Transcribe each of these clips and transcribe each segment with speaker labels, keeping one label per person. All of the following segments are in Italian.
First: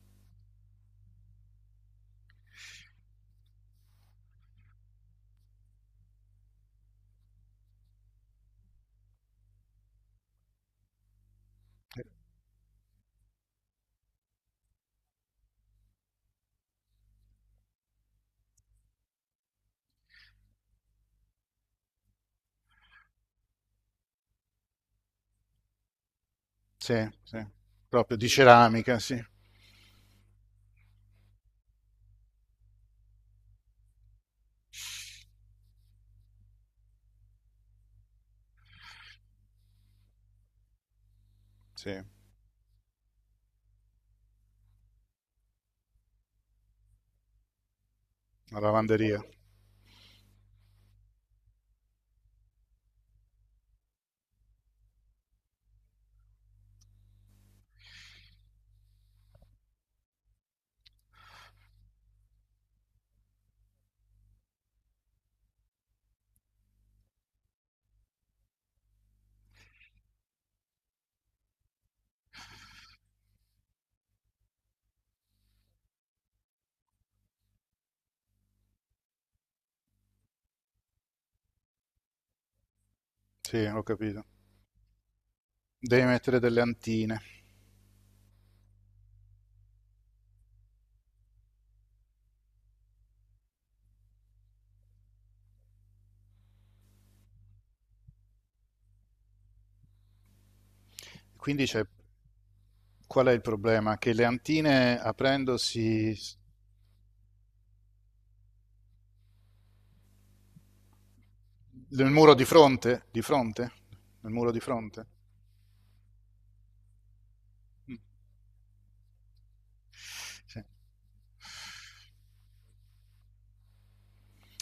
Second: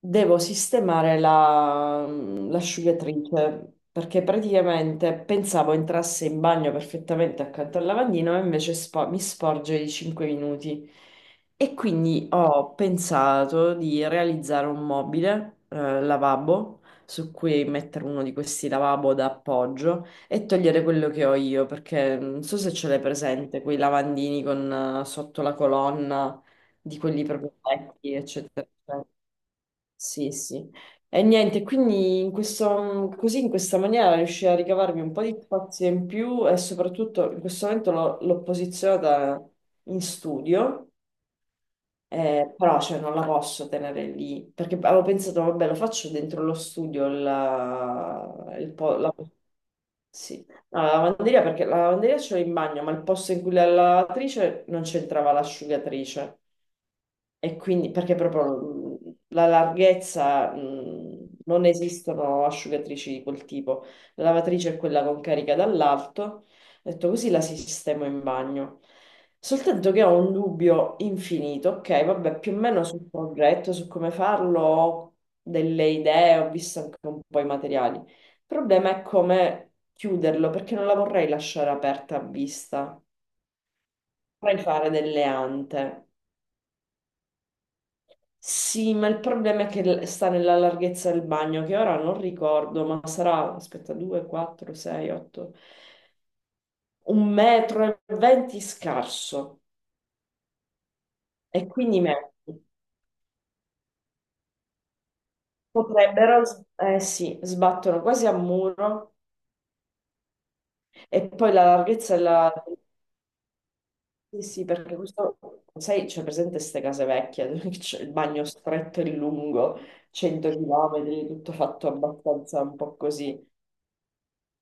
Speaker 1: Devo sistemare l'asciugatrice perché praticamente pensavo entrasse in bagno perfettamente accanto al lavandino e invece mi sporge di 5 minuti. E quindi ho pensato di realizzare un mobile, lavabo, su cui mettere uno di questi lavabo da appoggio e togliere quello che ho io perché non so se ce l'hai presente, quei lavandini con sotto la colonna
Speaker 2: Sì,
Speaker 1: di quelli
Speaker 2: sì.
Speaker 1: proprio vecchi,
Speaker 2: Proprio di
Speaker 1: eccetera,
Speaker 2: ceramica,
Speaker 1: eccetera.
Speaker 2: sì,
Speaker 1: Sì, sì. E niente, quindi in questo, così in questa maniera riuscii a ricavarmi un po' di spazio in più e soprattutto in questo momento l'ho posizionata in studio,
Speaker 2: sì, una
Speaker 1: però cioè, non la posso tenere lì perché avevo pensato, vabbè, lo faccio dentro lo studio, la, il po- la-
Speaker 2: lavanderia,
Speaker 1: sì. No, la lavanderia perché la lavanderia ce l'ho in bagno, ma il posto in cui la lavatrice non c'entrava l'asciugatrice. E quindi, perché proprio la larghezza, non esistono asciugatrici di quel tipo. La lavatrice è quella con carica dall'alto. Ho detto così la sistemo in bagno. Soltanto che ho un dubbio infinito. Ok, vabbè, più o meno sul progetto, su come farlo, ho delle idee, ho visto anche un po' i materiali. Il problema è come chiuderlo, perché non la vorrei lasciare aperta a vista.
Speaker 2: sì, ho capito.
Speaker 1: Vorrei fare delle
Speaker 2: Devi
Speaker 1: ante.
Speaker 2: mettere delle antine.
Speaker 1: Sì, ma il problema è che sta nella larghezza del bagno, che ora non ricordo, ma sarà, aspetta, 2, 4, 6, 8, un metro e 20 scarso.
Speaker 2: Quindi
Speaker 1: E
Speaker 2: c'è,
Speaker 1: quindi
Speaker 2: qual è il problema? Che le antine aprendosi
Speaker 1: potrebbero, eh sì, sbattono quasi a muro. E poi la
Speaker 2: nel
Speaker 1: larghezza
Speaker 2: muro
Speaker 1: della...
Speaker 2: di fronte, nel
Speaker 1: Sì,
Speaker 2: muro di
Speaker 1: sì, perché
Speaker 2: fronte.
Speaker 1: questo, sai, c'è presente queste case vecchie, dove
Speaker 2: Mm.
Speaker 1: c'è il bagno stretto e lungo, 100
Speaker 2: Sì.
Speaker 1: km, tutto fatto abbastanza un po' così.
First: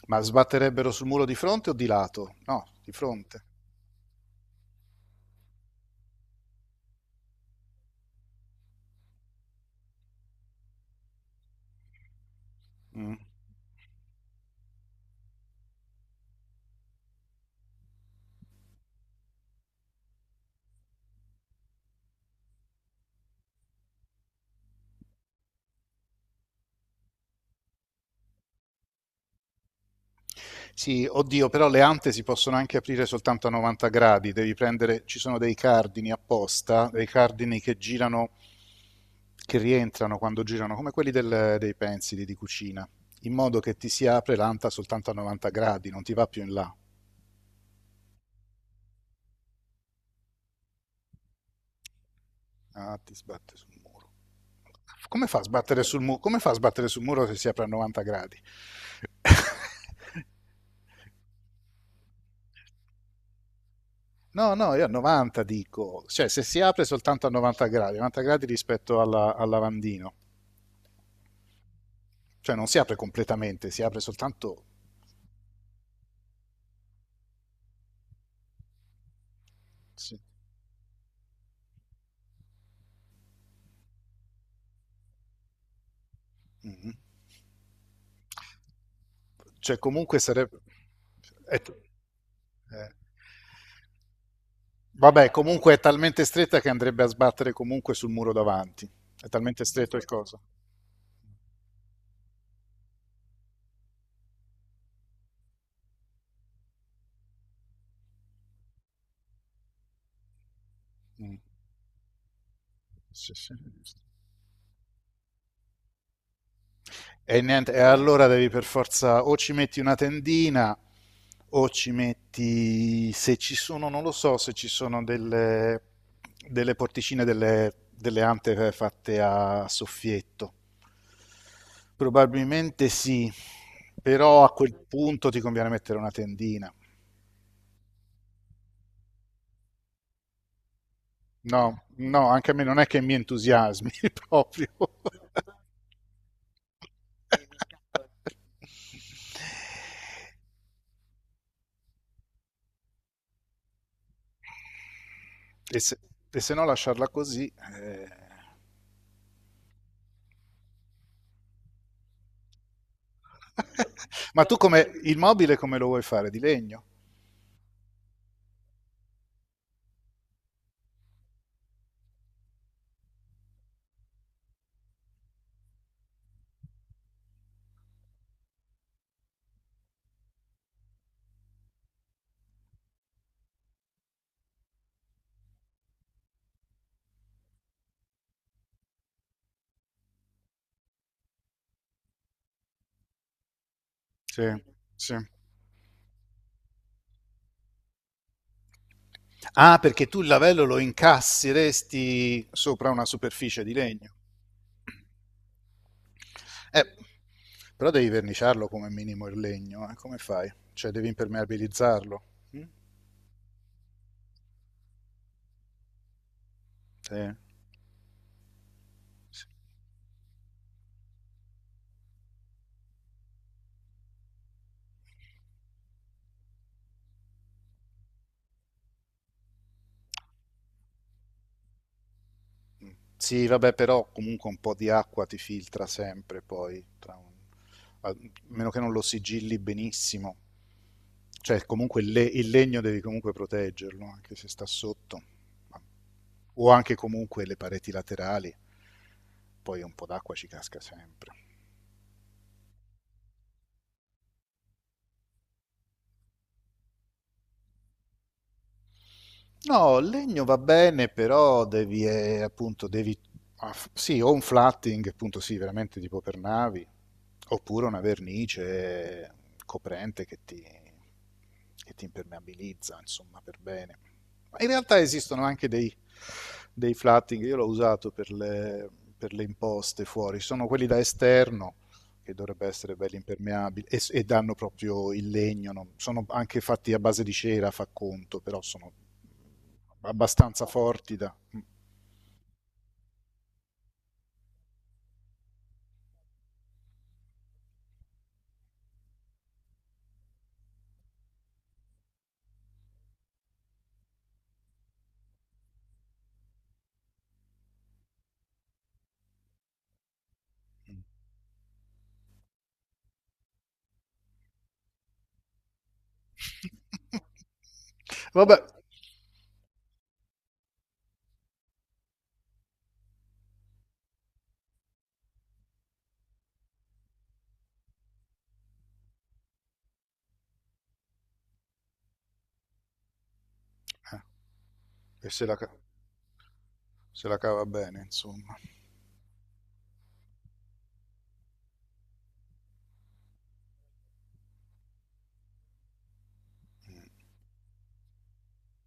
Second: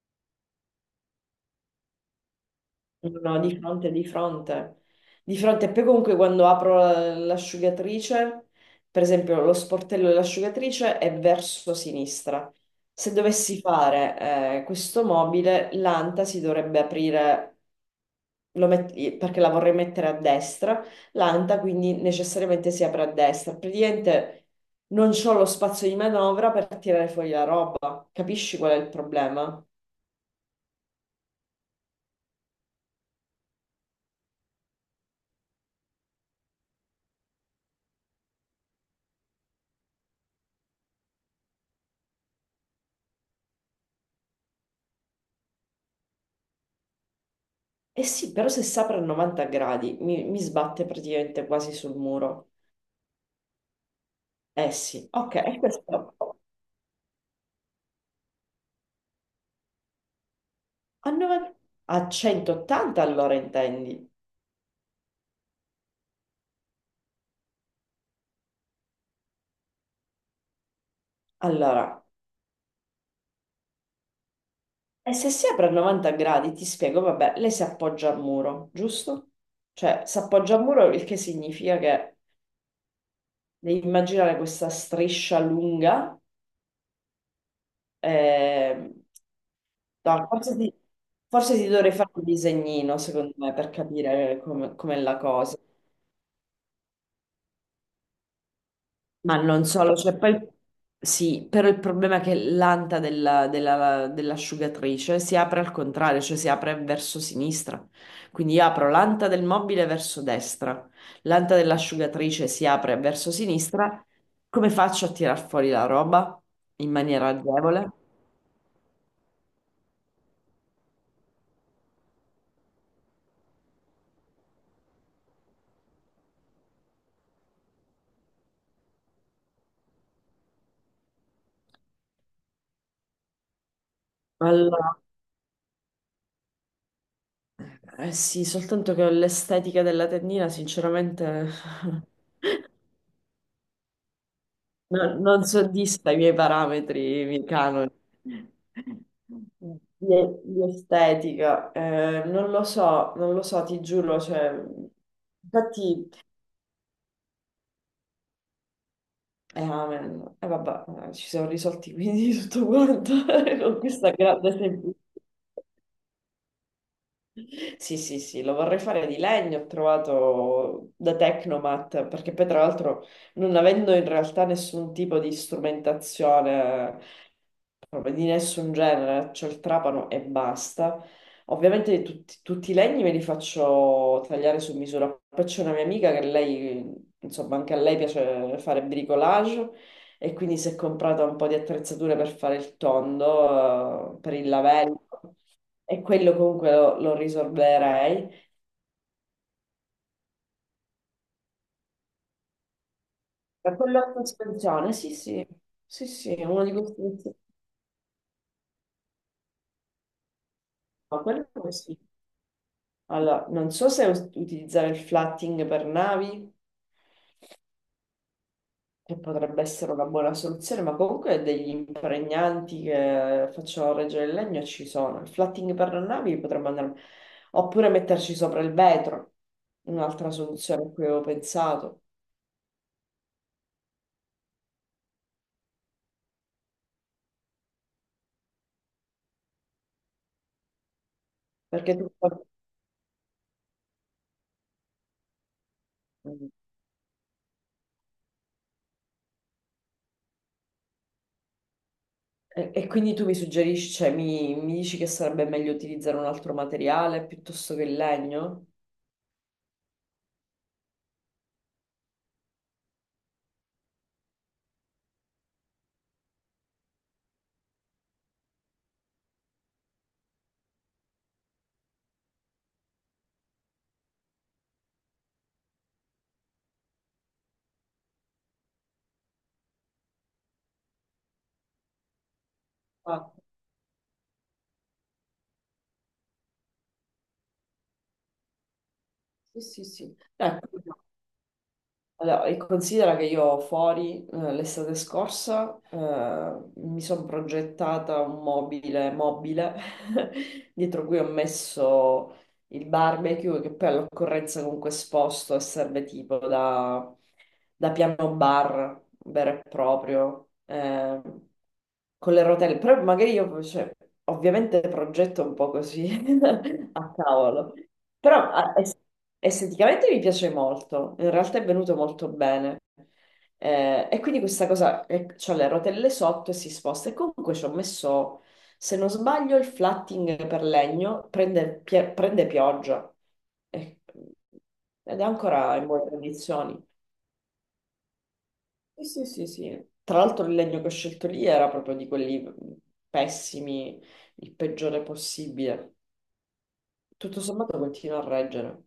Speaker 2: Ma sbatterebbero sul muro di fronte o di lato? No, di
Speaker 1: No, no,
Speaker 2: fronte.
Speaker 1: di fronte, di fronte, di fronte. E poi comunque quando apro l'asciugatrice, per esempio lo sportello dell'asciugatrice è verso sinistra. Se
Speaker 2: Mm.
Speaker 1: dovessi fare questo mobile, l'anta si dovrebbe aprire, perché la vorrei mettere a destra, l'anta quindi necessariamente si apre a destra. Praticamente non ho lo spazio di manovra per tirare fuori la roba. Capisci qual è il problema?
Speaker 2: Sì, oddio, però le ante si possono anche aprire soltanto a 90 gradi, devi prendere, ci sono dei cardini apposta, dei cardini che girano, che rientrano quando girano, come quelli dei pensili di cucina, in modo che ti si apre l'anta soltanto a 90 gradi, non ti va più in là.
Speaker 1: Eh sì, però se si apre a 90 gradi mi sbatte praticamente quasi sul muro.
Speaker 2: Ah, ti sbatte sul muro.
Speaker 1: Eh sì,
Speaker 2: Come fa a
Speaker 1: ok,
Speaker 2: sbattere sul
Speaker 1: questo
Speaker 2: muro? Come fa a sbattere sul muro se si apre a 90 gradi?
Speaker 1: 90, a 180 allora intendi.
Speaker 2: No, no, io a 90 dico, cioè se si apre soltanto a 90 gradi, 90 gradi rispetto al lavandino.
Speaker 1: Allora,
Speaker 2: Cioè non si apre completamente, si apre soltanto...
Speaker 1: e se si apre a 90 gradi, ti spiego, vabbè, lei si appoggia al muro, giusto? Cioè, si
Speaker 2: Sì.
Speaker 1: appoggia al muro, il che significa che devi immaginare questa striscia lunga.
Speaker 2: Mhm.
Speaker 1: eh,
Speaker 2: Cioè comunque
Speaker 1: no,
Speaker 2: sarebbe...
Speaker 1: forse
Speaker 2: è
Speaker 1: ti
Speaker 2: t-
Speaker 1: dovrei fare un
Speaker 2: eh.
Speaker 1: disegnino, secondo me, per capire come com'è la
Speaker 2: Vabbè,
Speaker 1: cosa.
Speaker 2: comunque è talmente stretta che andrebbe a sbattere comunque sul muro davanti. È
Speaker 1: Ma
Speaker 2: talmente
Speaker 1: non
Speaker 2: stretto
Speaker 1: solo,
Speaker 2: il
Speaker 1: cioè poi
Speaker 2: coso.
Speaker 1: sì, però il problema è che l'anta dell'asciugatrice si apre al contrario, cioè si apre verso sinistra. Quindi io apro l'anta del mobile verso destra,
Speaker 2: Mm.
Speaker 1: l'anta dell'asciugatrice si apre verso
Speaker 2: Sì, sì.
Speaker 1: sinistra. Come faccio a tirar fuori la roba in maniera
Speaker 2: E niente, e
Speaker 1: agevole?
Speaker 2: allora devi per forza o ci metti una tendina o ci metti, se ci sono, non lo so, se ci sono delle porticine, delle ante fatte a soffietto. Probabilmente sì, però a quel
Speaker 1: Allora,
Speaker 2: punto ti conviene mettere una tendina.
Speaker 1: eh sì, soltanto che l'estetica della tendina, sinceramente,
Speaker 2: No, no, anche a me non è che mi entusiasmi proprio.
Speaker 1: Non soddisfa i miei parametri, i miei canoni di, di estetica. Non lo so, non lo so, ti giuro. Cioè,
Speaker 2: E se,
Speaker 1: infatti,
Speaker 2: e se no lasciarla così. Eh.
Speaker 1: amen. Vabbè, ci siamo risolti quindi tutto quanto con questa
Speaker 2: Ma
Speaker 1: grande
Speaker 2: tu come
Speaker 1: semplicità.
Speaker 2: il mobile come lo vuoi fare? Di legno?
Speaker 1: Sì, sì, sì, lo vorrei fare di legno, ho trovato da Tecnomat, perché poi tra l'altro non avendo in realtà nessun tipo di strumentazione proprio di nessun genere, c'ho il trapano e basta. Ovviamente tutti i legni me li faccio tagliare su misura. Poi c'è una mia amica che lei, insomma, anche a lei piace fare bricolage e quindi si è comprata un po' di attrezzature per fare il tondo, per
Speaker 2: Sì,
Speaker 1: il lavello
Speaker 2: sì.
Speaker 1: e quello comunque lo risolverei.
Speaker 2: Ah, perché tu il lavello lo incassi, resti sopra una superficie di
Speaker 1: Per quello a
Speaker 2: legno.
Speaker 1: sospensione, sì, sì, sì, sì, è uno di
Speaker 2: Eh,
Speaker 1: questi.
Speaker 2: però devi verniciarlo come minimo il legno, come fai? Cioè devi
Speaker 1: No, quello sì.
Speaker 2: impermeabilizzarlo. Mm?
Speaker 1: Allora, non so se utilizzare il flatting per navi,
Speaker 2: Sì.
Speaker 1: che
Speaker 2: Sì.
Speaker 1: potrebbe essere una buona soluzione, ma comunque degli impregnanti che facciano reggere il legno ci sono. Il flatting per le navi potremmo andare, oppure metterci sopra il vetro, un'altra soluzione a cui avevo pensato.
Speaker 2: Sì, vabbè, però comunque un po' di acqua ti filtra sempre poi, a meno che non lo sigilli benissimo. Cioè
Speaker 1: Perché
Speaker 2: comunque
Speaker 1: tu...
Speaker 2: il legno devi comunque proteggerlo, anche se sta sotto.
Speaker 1: E,
Speaker 2: O anche comunque le pareti laterali, poi un po' d'acqua ci casca sempre.
Speaker 1: e quindi tu mi suggerisci, cioè mi dici che sarebbe meglio utilizzare un altro materiale piuttosto che il legno?
Speaker 2: No, il legno va bene, però devi, appunto, devi, ah, f- sì, o un flatting, appunto, sì, veramente tipo per navi, oppure una vernice coprente che ti impermeabilizza, insomma, per bene. Ma in realtà esistono anche dei flatting, io l'ho usato per le imposte fuori, sono quelli da esterno, che dovrebbe essere belli
Speaker 1: Ah,
Speaker 2: impermeabili, e danno proprio il legno, no? Sono anche fatti a base di cera, fa conto, però sono
Speaker 1: sì, sì, sì.
Speaker 2: abbastanza
Speaker 1: Ecco.
Speaker 2: forti da...
Speaker 1: Allora, e considera che io fuori l'estate scorsa mi sono progettata un mobile dietro cui ho messo il barbecue che poi all'occorrenza comunque esposto e serve tipo da, da piano bar vero e proprio con le rotelle però magari io cioè, ovviamente progetto un po' così a cavolo però
Speaker 2: Vabbè,
Speaker 1: esteticamente mi piace molto, in realtà è venuto molto bene. E quindi questa cosa, c'ho le rotelle sotto e si sposta e comunque ci ho messo, se non sbaglio, il flatting per legno prende, prende pioggia. Eh, ed è
Speaker 2: eh, se, la,
Speaker 1: ancora in buone condizioni.
Speaker 2: se la cava bene, insomma.
Speaker 1: Sì, sì, sì, sì. Tra l'altro il legno che ho scelto lì era proprio di quelli pessimi, il peggiore possibile. Tutto sommato continua a reggere.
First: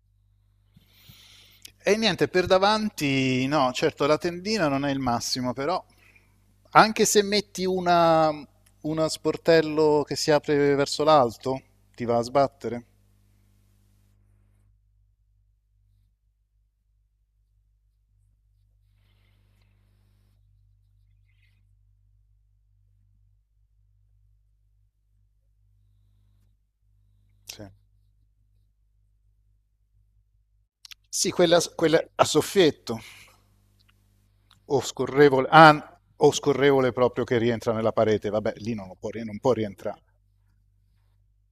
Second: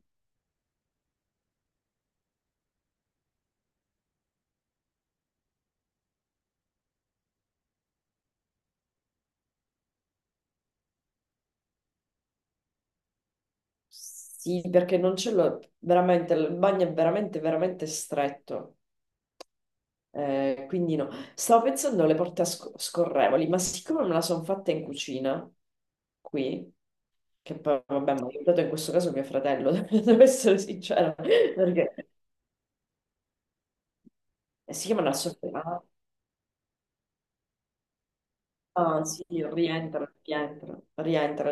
Speaker 2: E niente, per davanti, no, certo la tendina non è il massimo, però anche se metti uno sportello che si apre verso l'alto, ti va a sbattere.
Speaker 1: Sì, perché non c'è lo... veramente, il bagno è veramente, veramente stretto. Quindi no. Stavo pensando alle porte a scorrevoli, ma siccome me la sono fatta in cucina, qui, che
Speaker 2: Sì,
Speaker 1: poi, vabbè, mi ha aiutato in questo caso mio fratello, devo essere sincera,
Speaker 2: sì quella,
Speaker 1: perché
Speaker 2: quella a soffietto o
Speaker 1: si chiama una
Speaker 2: scorrevole,
Speaker 1: sorpresa.
Speaker 2: ah, o scorrevole proprio che rientra nella parete, vabbè, lì
Speaker 1: Ah, sì,
Speaker 2: non può rientrare.
Speaker 1: rientra, rientra, rientra,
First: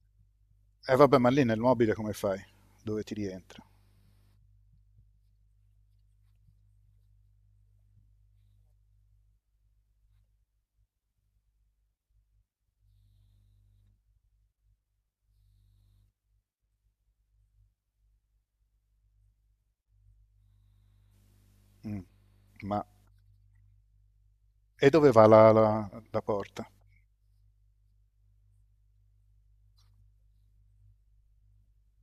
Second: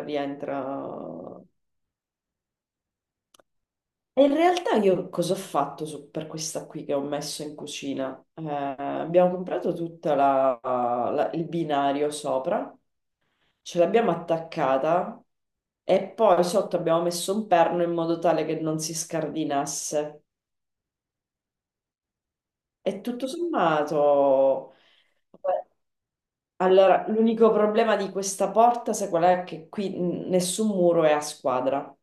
Speaker 2: Vabbè, ma lì
Speaker 1: rientra.
Speaker 2: nel mobile come fai? Dove ti rientra?
Speaker 1: E in realtà io cosa ho fatto per questa qui che ho messo in cucina? Abbiamo comprato tutto il binario sopra, ce l'abbiamo attaccata e poi sotto abbiamo messo un perno in modo tale che non si scardinasse.
Speaker 2: Mm. Ma
Speaker 1: E tutto sommato,
Speaker 2: E dove va
Speaker 1: vabbè,
Speaker 2: la porta?
Speaker 1: allora, l'unico problema di questa porta, sai qual è? Che qui nessun muro è a squadra.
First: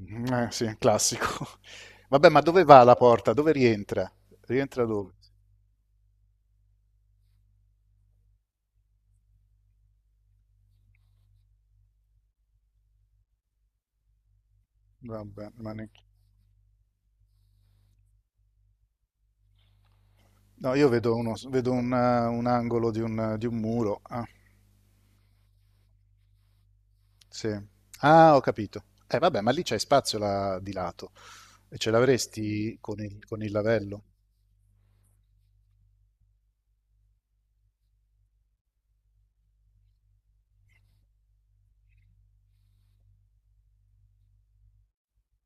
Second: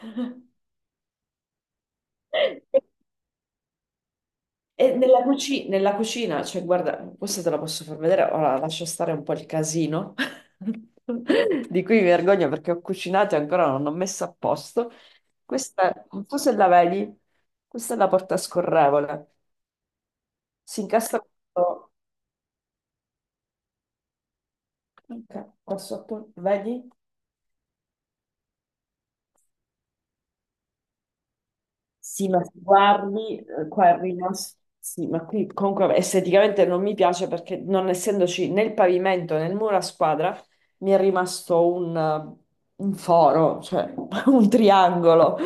Speaker 2: Mm. Sì, classico. Vabbè, ma dove va la porta? Dove rientra? Rientra
Speaker 1: E
Speaker 2: dove?
Speaker 1: nella, nella cucina, cioè guarda, questa te la posso far vedere, ora lascio stare un po' il casino di cui mi vergogno perché ho cucinato e ancora non ho messo a posto.
Speaker 2: Vabbè, ma ne-
Speaker 1: Questa, non so se la vedi, questa è la porta scorrevole,
Speaker 2: No,
Speaker 1: si
Speaker 2: io vedo,
Speaker 1: incastra
Speaker 2: uno, vedo un,
Speaker 1: questo,
Speaker 2: eh, un angolo di di un muro. Ah,
Speaker 1: ok, questo appunto, vedi?
Speaker 2: sì. Ah, ho capito. Vabbè, ma lì c'è spazio là di lato. E ce
Speaker 1: Sì, ma se
Speaker 2: l'avresti
Speaker 1: guardi,
Speaker 2: con il
Speaker 1: qua è
Speaker 2: lavello?
Speaker 1: rimasto. Sì, ma qui comunque esteticamente non mi piace perché non essendoci né il pavimento né il muro a squadra, mi è rimasto un foro, cioè un triangolo.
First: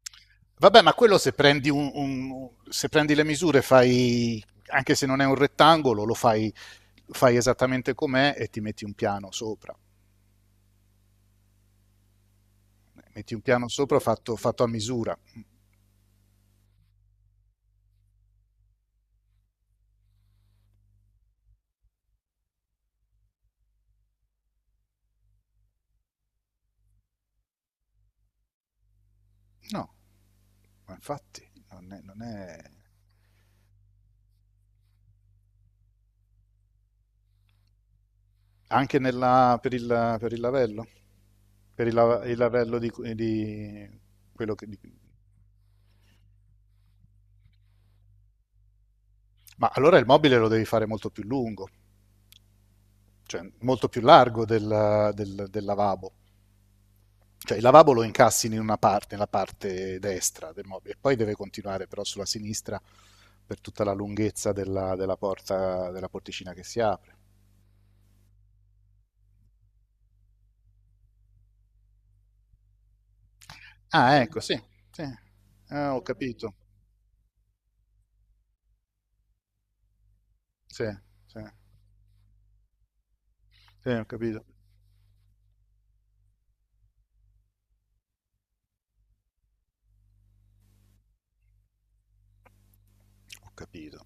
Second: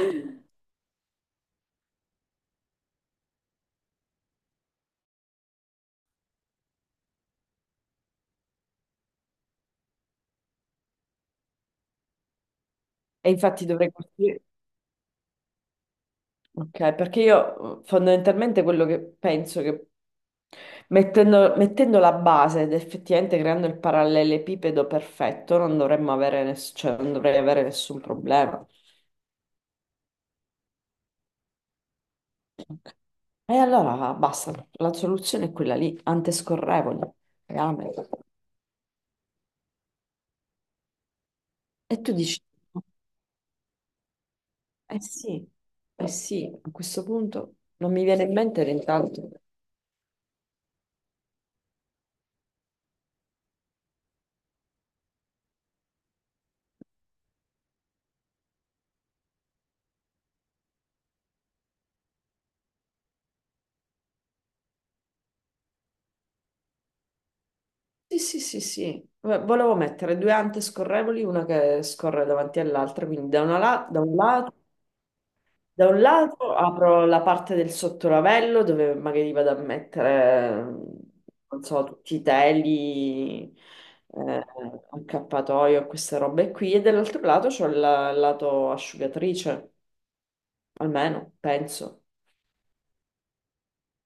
Speaker 2: Vabbè, ma quello se prendi, se prendi le misure, fai, anche se non è un rettangolo, lo fai, fai esattamente com'è e ti metti un piano sopra.
Speaker 1: E
Speaker 2: Metti un
Speaker 1: infatti
Speaker 2: piano
Speaker 1: dovrei
Speaker 2: sopra fatto,
Speaker 1: costruire.
Speaker 2: fatto a misura.
Speaker 1: Ok, perché io fondamentalmente quello che penso che mettendo la base ed effettivamente creando il parallelepipedo perfetto, non dovremmo avere, cioè, non dovrei avere nessun problema.
Speaker 2: No, ma infatti non è...
Speaker 1: E allora basta, la soluzione è quella lì, antescorrevoli, rame.
Speaker 2: Anche per per il lavello? Per
Speaker 1: E tu
Speaker 2: il
Speaker 1: dici,
Speaker 2: lavello di quello che...
Speaker 1: eh sì, eh sì, a questo punto non mi viene in mente l'intanto.
Speaker 2: Ma allora il mobile lo devi fare molto più lungo, cioè molto più largo del lavabo. Cioè il lavabo lo incassi in una parte, nella parte destra del mobile, e poi deve continuare però sulla sinistra per tutta la lunghezza della porta, della porticina che si apre.
Speaker 1: Sì, sì, sì, sì. Volevo mettere 2 ante scorrevoli, una che scorre davanti all'altra, quindi da, una da un
Speaker 2: Ah, ecco,
Speaker 1: lato.
Speaker 2: sì, sì.
Speaker 1: Da
Speaker 2: Ah,
Speaker 1: un
Speaker 2: ho capito.
Speaker 1: lato apro la parte del sottolavello dove magari vado a mettere,
Speaker 2: Sì, sì,
Speaker 1: non so, tutti i teli,
Speaker 2: sì, ho capito.
Speaker 1: eh, accappatoio, queste robe qui, e dall'altro lato c'ho il lato asciugatrice, almeno, penso.
Speaker 2: Ho capito.